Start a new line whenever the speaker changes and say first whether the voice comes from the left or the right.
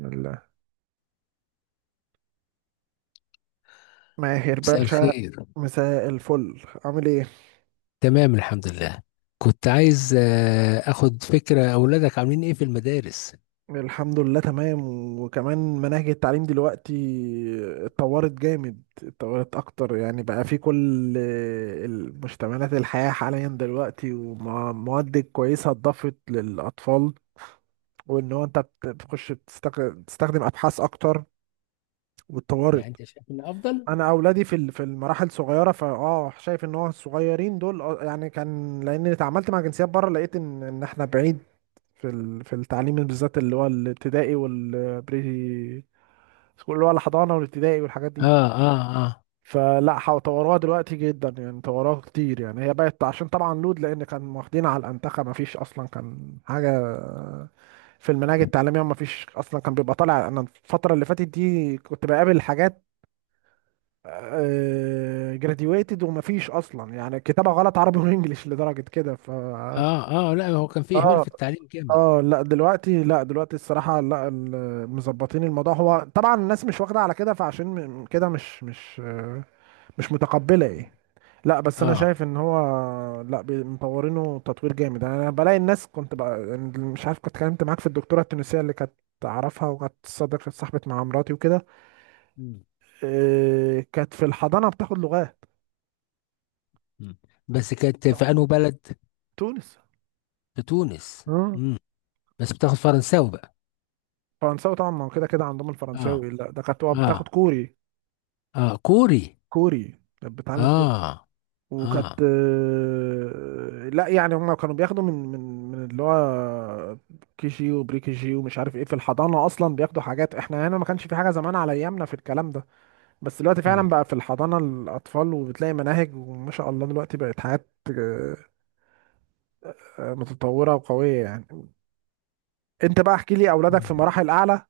right: الله. ماهر
left: مساء
right: باشا.
left: الخير.
right: مساء الفل، عامل ايه؟
left: تمام الحمد لله. كنت عايز اخد فكرة اولادك عاملين ايه في المدارس.
right: الحمد لله تمام. وكمان مناهج التعليم دلوقتي اتطورت جامد، اتطورت اكتر، يعني بقى في كل المشتملات الحياة حاليا دلوقتي، ومواد كويسة اتضافت للاطفال. وان هو انت بتخش بتستخدم ابحاث اكتر
left: يعني
right: واتطورت.
left: انت شايف ان افضل؟
right: انا اولادي في في المراحل صغيره، فاه شايف ان هو الصغيرين دول، يعني كان، لان اتعاملت مع جنسيات بره لقيت ان احنا بعيد في في التعليم بالذات، اللي هو الابتدائي والبري سكول، اللي هو الحضانه والابتدائي والحاجات دي.
left: اه. اه. اه.
right: فلا طوروها دلوقتي جدا، يعني طوروها كتير، يعني هي بقت عشان طبعا لود، لان كان واخدين على الانتخه، ما فيش اصلا كان حاجه في المناهج التعليميه، ما فيش اصلا كان بيبقى طالع. انا الفتره اللي فاتت دي كنت بقابل حاجات جراديويتد، ومفيش اصلا يعني كتابة غلط عربي وانجليش لدرجة كده، ف...
left: اه. اه. لا، هو كان في اهمال
right: اه،
left: في التعليم جامد.
right: اه، لا دلوقتي، لا دلوقتي الصراحة لا، مظبطين الموضوع. هو طبعا الناس مش واخدة على كده، فعشان كده، مش مش متقبلة ايه. لا بس انا
left: اه.
right: شايف ان هو... لا مطورينه تطوير جامد، يعني انا بلاقي الناس، كنت بقى يعني مش عارف، كنت اتكلمت معاك في الدكتورة التونسية اللي كانت اعرفها، وكانت صديقة صاحبة مع مراتي وكده.
left: مم.
right: كانت في الحضانة بتاخد لغات.
left: مم. بس كانت في انه بلد؟
right: تونس.
left: في تونس.
right: مم.
left: مم. بس بتاخد فرنساوي بقى؟
right: فرنساوي طبعا، ما هو كده كده عندهم
left: اه.
right: الفرنساوي، لا ده كانت
left: اه.
right: بتاخد كوري.
left: اه كوري.
right: كوري، كانت بتعلم كوري.
left: اه.
right: وكانت
left: اه.
right: لا يعني هم كانوا بياخدوا من من اللي هو كي جي وبري كي جي ومش عارف ايه، في الحضانه اصلا بياخدوا حاجات، احنا هنا ما كانش في حاجه زمان على ايامنا في الكلام ده. بس دلوقتي فعلا بقى في الحضانه الاطفال، وبتلاقي مناهج، وما شاء الله دلوقتي بقت حاجات متطوره وقويه يعني. انت بقى احكي لي، اولادك
left: مم.
right: في مراحل اعلى؟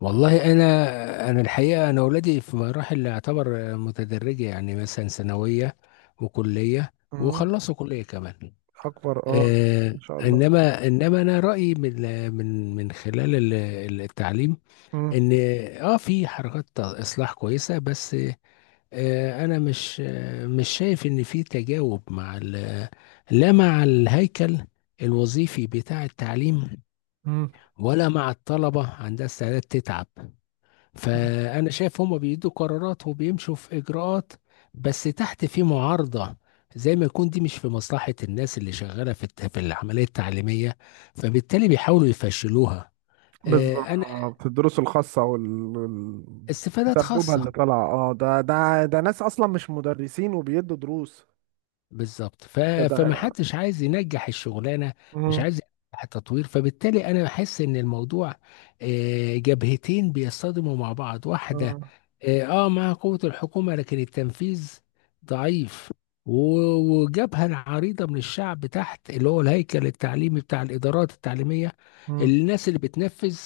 left: والله انا الحقيقه، انا اولادي في مراحل اعتبر متدرجه، يعني مثلا ثانويه وكليه،
right: مم.
left: وخلصوا كليه كمان.
right: اكبر، اه. ما شاء الله.
left: انما انا رايي، من خلال التعليم
right: مم.
left: ان اه في حركات اصلاح كويسه، بس انا مش مش شايف ان في تجاوب مع لا، مع الهيكل الوظيفي بتاع التعليم، ولا مع الطلبه عندها استعداد تتعب.
right: مم.
left: فأنا شايف هما بيدوا قرارات وبيمشوا في إجراءات، بس تحت في معارضة، زي ما يكون دي مش في مصلحة الناس اللي شغالة في في العملية التعليمية، فبالتالي بيحاولوا يفشلوها. أنا
right: بالظبط، الدروس الخاصة، وال... وال-
left: استفادات
right: سبوبها اللي
left: خاصة.
right: طالعة. اه، ده ناس أصلا مش مدرسين وبيدوا دروس.
left: بالظبط.
right: ده، ده.
left: فما حدش عايز ينجح الشغلانه، مش
right: مم.
left: عايز ينجح التطوير، فبالتالي انا بحس ان الموضوع جبهتين بيصطدموا مع بعض، واحده
right: مم.
left: مع قوه الحكومه، لكن التنفيذ ضعيف، وجبهه عريضه من الشعب تحت، اللي هو الهيكل التعليمي بتاع الادارات التعليميه،
right: مم.
left: الناس اللي بتنفذ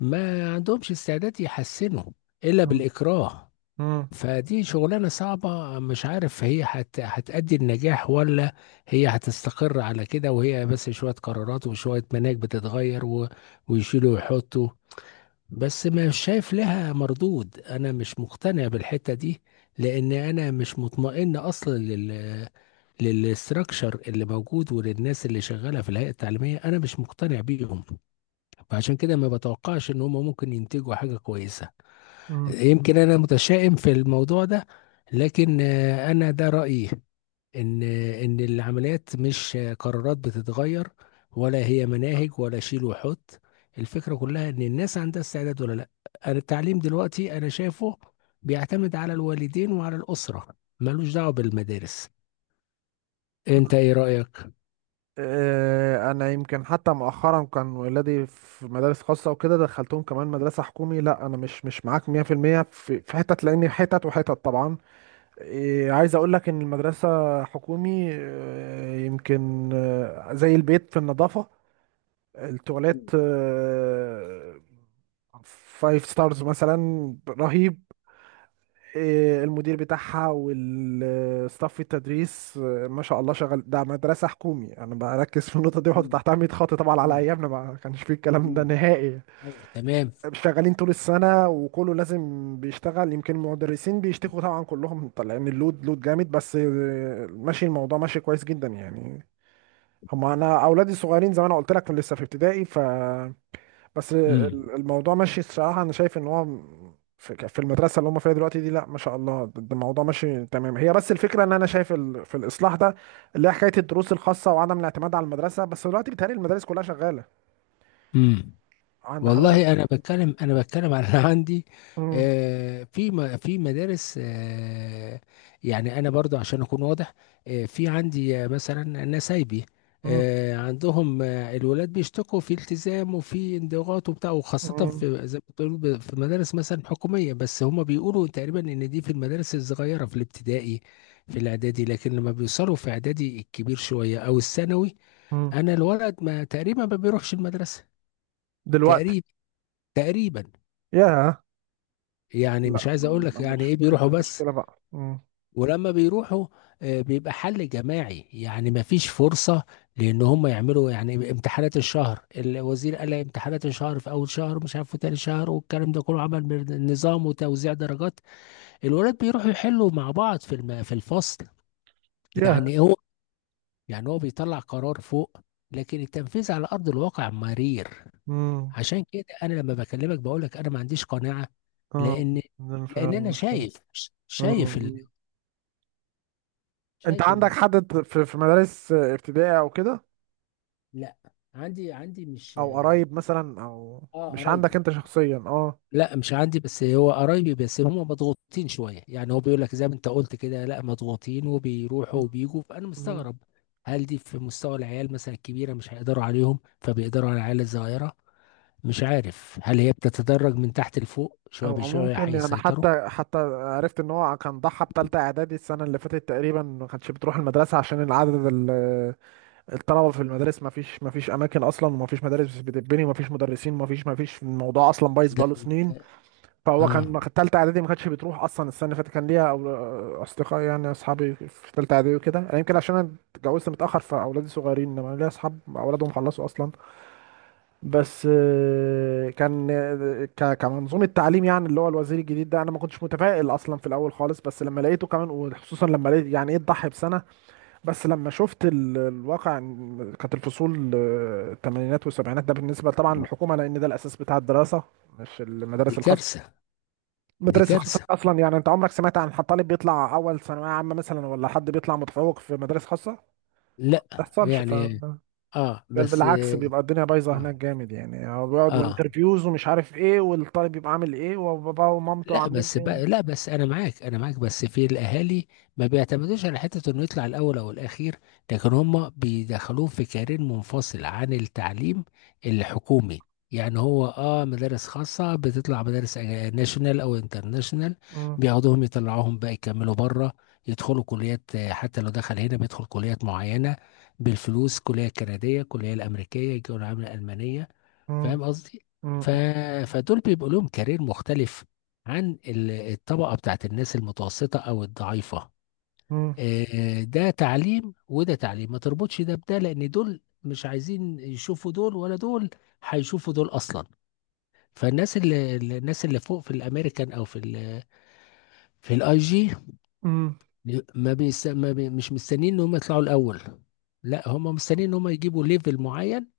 left: ما عندهمش استعداد يحسنوا الا
right: مم.
left: بالاكراه.
right: مم.
left: فدي شغلانة صعبة، مش عارف هي هتأدي النجاح، ولا هي هتستقر على كده، وهي بس شوية قرارات وشوية مناهج بتتغير ويشيلوا ويحطوا. بس مش شايف لها مردود، أنا مش مقتنع بالحتة دي، لأن أنا مش مطمئن أصلا للستراكشر اللي موجود وللناس اللي شغالة في الهيئة التعليمية، أنا مش مقتنع بيهم. فعشان كده ما بتوقعش إن هم ممكن ينتجوا حاجة كويسة.
right: مم.
left: يمكن انا متشائم في الموضوع ده، لكن انا ده رايي. ان العمليات مش قرارات بتتغير، ولا هي مناهج، ولا شيل وحط. الفكره كلها ان الناس عندها استعداد ولا لا. أنا التعليم دلوقتي انا شايفه بيعتمد على الوالدين وعلى الاسره، ملوش دعوه بالمدارس. انت ايه رايك؟
right: أنا يمكن حتى مؤخرا كان ولادي في مدارس خاصة وكده، دخلتهم كمان مدرسة حكومي. لا أنا مش معاك 100% في المية، في حتت لأن حتت وحتت طبعا. إيه، عايز اقول لك ان المدرسة حكومي، يمكن زي البيت في النظافة، التواليت 5 ستارز مثلا رهيب، المدير بتاعها والستاف التدريس ما شاء الله شغال. ده مدرسة حكومي، انا بركز في النقطة دي وأحط
left: مم.
right: تحتها 100 خط، طبعا على
left: مم.
right: ايامنا ما كانش فيه الكلام
left: مم.
right: ده نهائي.
left: ايوه، تمام.
right: شغالين طول السنة وكله لازم بيشتغل، يمكن المدرسين بيشتكوا طبعا، كلهم طالعين اللود، لود جامد، بس ماشي الموضوع، ماشي كويس جدا يعني. هما انا اولادي الصغيرين زي ما انا قلت لك لسه في ابتدائي، ف... بس
left: امم.
right: الموضوع ماشي الصراحة. أنا شايف إن هو في المدرسة اللي هم فيها دلوقتي دي، لا ما شاء الله، ده الموضوع ماشي تمام. هي بس الفكرة إن أنا شايف في الإصلاح ده، اللي هي حكاية الدروس الخاصة وعدم الاعتماد على المدرسة. بس دلوقتي بيتهيألي المدارس كلها شغالة
left: امم.
right: عند حضرتك.
left: والله انا بتكلم عن اللي عندي.
right: مم.
left: في في مدارس، يعني انا برضو عشان اكون واضح، في عندي مثلا نسايبي،
right: مم.
left: عندهم الولاد بيشتكوا في التزام وفي انضغاط وبتاع، وخاصة
right: مم.
left: في، زي ما بتقول، في مدارس مثلا حكومية، بس هما بيقولوا تقريبا ان دي في المدارس الصغيرة في الابتدائي في الاعدادي، لكن لما بيوصلوا في اعدادي الكبير شوية او الثانوي،
right: مم.
left: انا الولد ما تقريبا ما بيروحش المدرسة.
right: دلوقتي.
left: تقريبا. تقريبا.
right: ياه.
left: يعني
right: لا
left: مش عايز اقول لك
right: مش،
left: يعني ايه،
right: ما هي دي
left: بيروحوا بس،
right: المشكلة بقى. مم.
left: ولما بيروحوا بيبقى حل جماعي، يعني ما فيش فرصة لان هم يعملوا، يعني امتحانات الشهر، الوزير قال لك امتحانات الشهر في اول شهر، مش عارف في تاني شهر، والكلام ده كله، عمل نظام وتوزيع درجات. الولاد بيروحوا يحلوا مع بعض في في الفصل.
right: ياه.
left: يعني هو يعني هو بيطلع قرار فوق، لكن التنفيذ على ارض الواقع مرير.
right: مم.
left: عشان كده انا لما بكلمك بقول لك انا ما عنديش قناعه،
right: اه،
left: لان
right: ده فعلا
left: لان انا
right: المشكلة.
left: شايف،
right: مم.
left: شايف
right: مم. أنت
left: شايف
right: عندك
left: الموضوع.
right: حد في مدارس ابتدائي أو كده؟
left: لا، عندي مش،
right: او قرايب مثلا او...
left: اه
right: مش عندك
left: قرايبي.
right: انت شخصيا، اه.
left: لا مش عندي، بس هو قرايبي، بس هم مضغوطين شويه، يعني هو بيقول لك زي ما انت قلت كده، لا مضغوطين وبيروحوا
right: مم.
left: وبيجوا، فانا
right: مم.
left: مستغرب. هل دي في مستوى العيال مثلا الكبيره مش هيقدروا عليهم فبيقدروا على العيال الصغيره؟ مش عارف هل هي بتتدرج من تحت لفوق شويه
right: هو
left: بشويه
right: ممكن يعني،
left: هيسيطروا.
right: حتى عرفت ان هو كان ضحى بتالتة اعدادي السنة اللي فاتت تقريبا ما كانش بتروح المدرسة، عشان العدد الطلبة في المدارس، ما فيش اماكن اصلا، وما فيش مدارس بتتبني، وما فيش مدرسين، وما فيش ما فيش الموضوع اصلا بايظ
left: ده،
right: بقاله سنين. فهو
left: اه.
right: ما كان تالتة اعدادي، ما كانتش بتروح اصلا السنة اللي فاتت، كان ليها اصدقاء، يعني اصحابي في تالتة اعدادي وكده. أنا يمكن عشان انا اتجوزت متأخر فاولادي صغيرين، انما ليا اصحاب اولادهم خلصوا اصلا. بس كان كمنظومة تعليم يعني، اللي هو الوزير الجديد ده، انا ما كنتش متفائل اصلا في الاول خالص، بس لما لقيته كمان، وخصوصا لما لقيت يعني ايه تضحي بسنة. بس لما شفت الواقع إن كانت الفصول الثمانينات والسبعينات، ده بالنسبة طبعا للحكومة لان ده الاساس بتاع الدراسة، مش
left: دي
right: المدارس الخاصة.
left: كارثه. دي
right: المدارس الخاصة
left: كارثة.
right: اصلا، يعني انت عمرك سمعت عن حد طالب بيطلع اول ثانوية عامة مثلا، ولا حد بيطلع متفوق في مدارس خاصة؟ ما
left: لا.
right: تحصلش، ف...
left: يعني اه
right: بل
left: بس.
right: بالعكس، بيبقى الدنيا بايظه
left: اه.
right: هناك جامد، يعني هو بيقعد
left: آه.
right: وانترفيوز ومش عارف ايه، والطالب بيبقى عامل ايه وباباه ومامته
left: لا
right: عاملين
left: بس
right: ايه.
left: بقى، لا بس انا معاك، انا معاك، بس في الاهالي ما بيعتمدوش على حته انه يطلع الاول او الاخير، لكن هم بيدخلوه في كارير منفصل عن التعليم الحكومي. يعني هو مدارس خاصه بتطلع مدارس ناشونال او انترناشونال،
right: مم،
left: بياخدوهم يطلعوهم بقى يكملوا بره، يدخلوا كليات، حتى لو دخل هنا بيدخل كليات معينه بالفلوس، كليه كنديه، كليه الامريكيه، كليه الالمانيه.
right: مم،
left: فاهم قصدي؟
right: مم،
left: ف...
right: مم،
left: فدول بيبقوا لهم كارير مختلف عن الطبقة بتاعت الناس المتوسطة أو الضعيفة. ده تعليم وده تعليم، ما تربطش ده بده، لأن دول مش عايزين يشوفوا دول، ولا دول هيشوفوا دول أصلا. فالناس اللي الناس اللي فوق في الأمريكان أو في في الاي جي،
right: مم،
left: ما, بيس... ما بي... مش مستنيين إن هم يطلعوا الأول، لا هم مستنيين إن هم يجيبوا ليفل معين،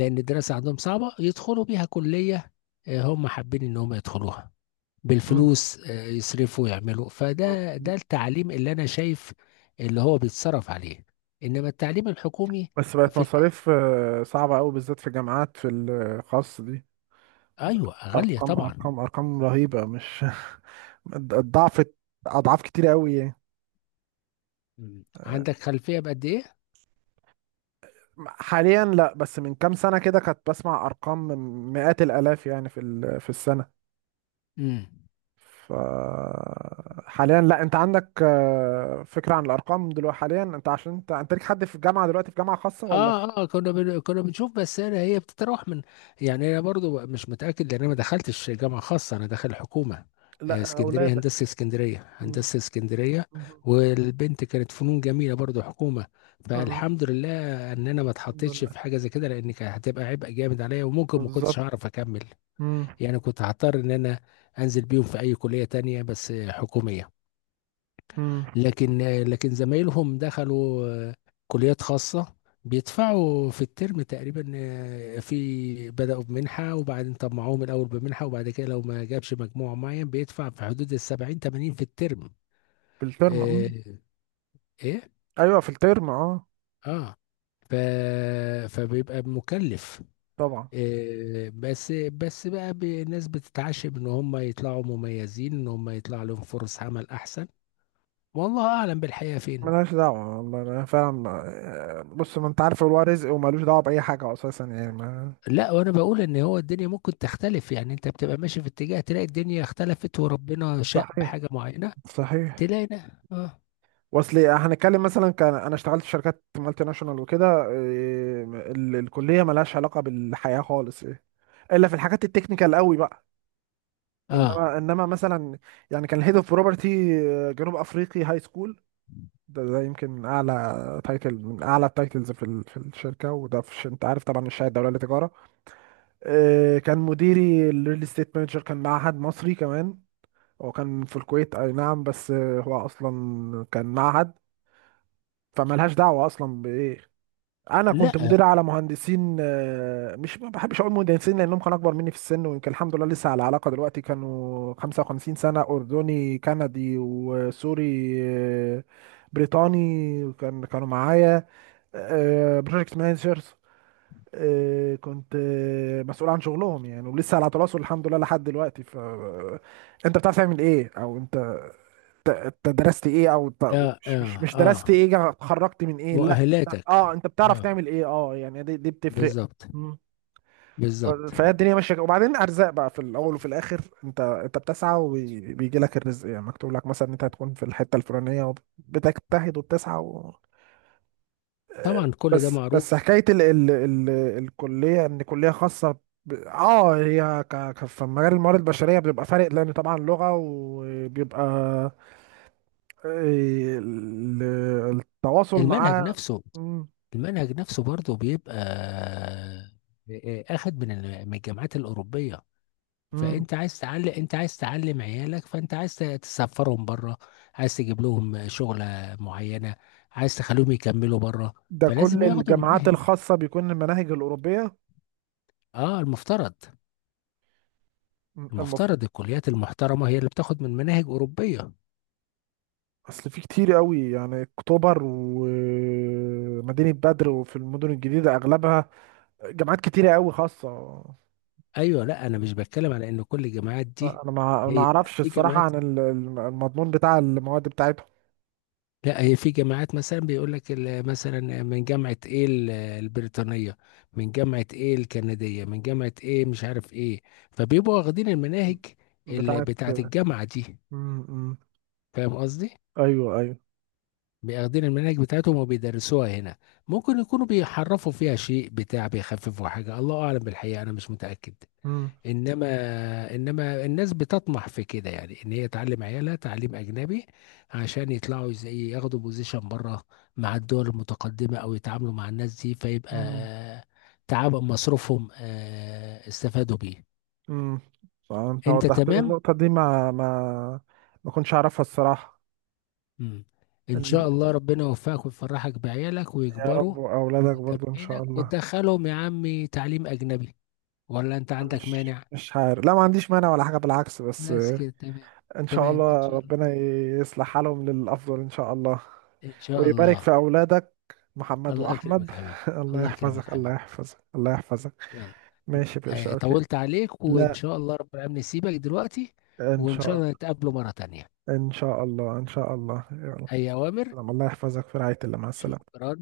left: لان الدراسه عندهم صعبه يدخلوا بيها كليه، هم حابين ان هم يدخلوها
right: مم،
left: بالفلوس، يصرفوا يعملوا، فده
right: مم.
left: ده التعليم اللي انا شايف، اللي هو بيتصرف عليه. انما التعليم الحكومي
right: بس بقت
left: في الآ-
right: مصاريف صعبه قوي بالذات في جامعات في الخاص دي،
left: ايوه، غاليه
right: ارقام،
left: طبعا.
right: ارقام، ارقام رهيبه، مش الضعف، اضعاف كتير قوي يعني.
left: مم.
right: آه،
left: عندك خلفيه بقد ايه؟
right: حاليا لا، بس من كام سنه كده كنت بسمع ارقام مئات الالاف يعني في في السنه.
left: مم.
right: ف... حاليا لا، انت عندك فكرة عن الارقام دلوقتي حاليا؟ انت عشان انت ليك حد في الجامعة دلوقتي في جامعة خاصة ولا في...
left: اه. اه كنا بنشوف، بس انا هي بتتراوح من، يعني انا برضو مش متاكد لان انا ما دخلتش جامعه خاصه، انا داخل حكومه.
right: لا،
left: اسكندريه
right: اولادك.
left: هندسه، اسكندريه
right: مم.
left: هندسه، اسكندريه.
right: مم.
left: والبنت كانت فنون جميله برضو حكومه.
right: اه.
left: فالحمد لله ان انا ما
right: الحمد
left: اتحطيتش في
right: لله.
left: حاجه زي كده، لان كانت هتبقى عبء جامد عليا، وممكن ما كنتش
right: بالظبط.
left: هعرف اكمل.
right: مم.
left: يعني كنت هضطر ان انا انزل بيهم في اي كليه تانية، بس حكوميه.
right: مم.
left: لكن زمايلهم دخلوا كليات خاصة، بيدفعوا في الترم تقريبا، في بدأوا بمنحة، وبعدين طمعوهم الأول بمنحة، وبعد كده لو ما جابش مجموع معين بيدفع في حدود 70 80 في الترم.
right: في الترم،
left: آه،
right: مم.
left: إيه؟
right: ايوه، في الترم، اه.
left: آه. ف... فبيبقى مكلف.
right: طبعا.
left: بس بقى، الناس بتتعشم ان هم يطلعوا مميزين، ان هم يطلع لهم فرص عمل احسن، والله اعلم بالحقيقة فين.
right: ملهاش دعوة والله، أنا فعلا بص، ما انت عارف هو رزق وملوش دعوة بأي حاجة اساسا يعني، ما...
left: لا، وانا بقول ان هو الدنيا ممكن تختلف، يعني انت بتبقى ماشي في اتجاه تلاقي الدنيا اختلفت وربنا شاء
right: صحيح،
left: بحاجة معينة،
right: صحيح.
left: تلاقي ده. اه.
right: واصل إيه، هنتكلم مثلا كان انا اشتغلت في شركات مالتي ناشونال وكده. إيه، الكليه ملهاش علاقه بالحياه خالص، إيه. الا في الحاجات التكنيكال قوي بقى.
left: اه.
right: انما مثلا، يعني كان الهيد اوف بروبرتي جنوب افريقي هاي سكول، ده يمكن اعلى تايتل من اعلى التايتلز في في الشركه، وده في انت عارف طبعا الشهاده الدوليه للتجاره. إيه، كان مديري الريل استيت مانجر كان معهد مصري كمان، هو كان في الكويت، اي نعم، بس هو اصلا كان معهد. فملهاش دعوه اصلا بايه. انا كنت
left: لا. اه.
right: مدير على مهندسين مش، ما بحبش اقول مهندسين لانهم كانوا اكبر مني في السن، ويمكن الحمد لله لسه على علاقه دلوقتي، كانوا 55 سنه، اردني، كندي، وسوري آه، بريطاني، كانوا معايا بروجكت مانجرز. كنت مسؤول عن شغلهم يعني، ولسه على تواصل الحمد لله لحد دلوقتي. ف انت بتعرف تعمل ايه، او انت انت درست ايه، او
left: اه.
right: مش مش
left: اه.
right: مش درست
left: آه.
right: ايه، اتخرجت من ايه، لا.
left: مؤهلاتك.
right: اه، انت بتعرف
left: اه،
right: تعمل ايه، اه، يعني دي بتفرق.
left: بالظبط.
right: مم.
left: بالظبط.
right: فهي الدنيا ماشيه كده. وبعدين ارزاق بقى، في الاول وفي الاخر انت بتسعى وبيجي لك الرزق، يعني مكتوب لك مثلا انت هتكون في الحته الفلانيه، وبتجتهد وبتسعى.
left: طبعا كل ده
right: بس
left: معروف.
right: حكايه ال ال ال الكليه، ان كليه خاصه، اه هي في مجال الموارد البشريه بتبقى فارق، لان طبعا لغه وبيبقى آه، ال- التواصل
left: المنهج
right: معاه.
left: نفسه.
right: مم.
left: المنهج نفسه برضه بيبقى آه، آه، آه، اخد من من الجامعات الأوروبية.
right: مم.
left: فانت عايز تعلم عيالك، فانت عايز تسفرهم بره، عايز تجيب لهم شغلة معينة، عايز تخليهم يكملوا بره،
right: ده كل
left: فلازم ياخدوا
right: الجامعات
left: المناهج دي.
right: الخاصه بيكون المناهج الاوروبيه.
left: اه، المفترض.
right: مم. المف...
left: المفترض الكليات المحترمة هي اللي بتاخد من مناهج أوروبية.
right: اصل في كتير قوي يعني اكتوبر ومدينه بدر وفي المدن الجديده اغلبها، جامعات كتيره قوي خاصه.
left: ايوه. لا، انا مش بتكلم على ان كل الجامعات دي،
right: انا ما
left: هي لا،
right: اعرفش
left: في
right: الصراحه
left: جامعات،
right: عن المضمون بتاع المواد بتاعتهم.
left: لا هي في جامعات مثلا بيقول لك مثلا من جامعة ايه البريطانية، من جامعة ايه الكندية، من جامعة ايه مش عارف ايه، فبيبقوا واخدين المناهج اللي
right: بتاعت.
left: بتاعة الجامعة دي.
right: مم، مم.
left: فاهم قصدي؟
right: ايوه، ايوه.
left: بياخدين المناهج بتاعتهم وبيدرسوها هنا، ممكن يكونوا بيحرفوا فيها شيء بتاع، بيخففوا حاجة، الله أعلم بالحقيقة، أنا مش متأكد.
right: مم،
left: انما انما الناس بتطمح في كده، يعني ان هي تعلم عيالها تعليم اجنبي عشان يطلعوا زي، ياخدوا بوزيشن بره مع الدول المتقدمه او يتعاملوا مع الناس دي، فيبقى
right: مم،
left: تعب مصروفهم استفادوا بيه.
right: مم. انت
left: انت
right: وضحت لي
left: تمام.
right: النقطه دي، ما كنتش اعرفها الصراحه.
left: مم. ان
right: ال-
left: شاء الله ربنا يوفقك ويفرحك بعيالك
right: يا
left: ويكبروا
right: رب، واولادك
left: قدام
right: برضو ان شاء
left: عينك،
right: الله.
left: وتدخلهم يا عمي تعليم اجنبي، ولا انت عندك
right: مش
left: مانع؟
right: مش عارف، لا ما عنديش مانع ولا حاجه بالعكس، بس
left: بس كده تمام.
right: ان شاء
left: تمام، ان
right: الله
left: شاء الله.
right: ربنا يصلح حالهم للافضل ان شاء الله،
left: ان شاء
right: ويبارك في
left: الله.
right: اولادك محمد
left: الله
right: واحمد.
left: يكرمك حبيبي.
right: الله
left: الله يكرمك
right: يحفظك، الله
left: حبيبي.
right: يحفظك، الله يحفظك.
left: يلا.
right: ماشي يا باشا، اوكي.
left: طولت عليك، وإن
right: لا،
left: شاء الله رب العالمين سيبك دلوقتي.
right: ان
left: وإن
right: شاء
left: شاء الله
right: الله،
left: نتقابله مرة تانية.
right: ان شاء الله، ان شاء الله، يلا.
left: أي أوامر.
right: سلام، الله يحفظك، في رعاية الله، مع السلامة.
left: شكرا.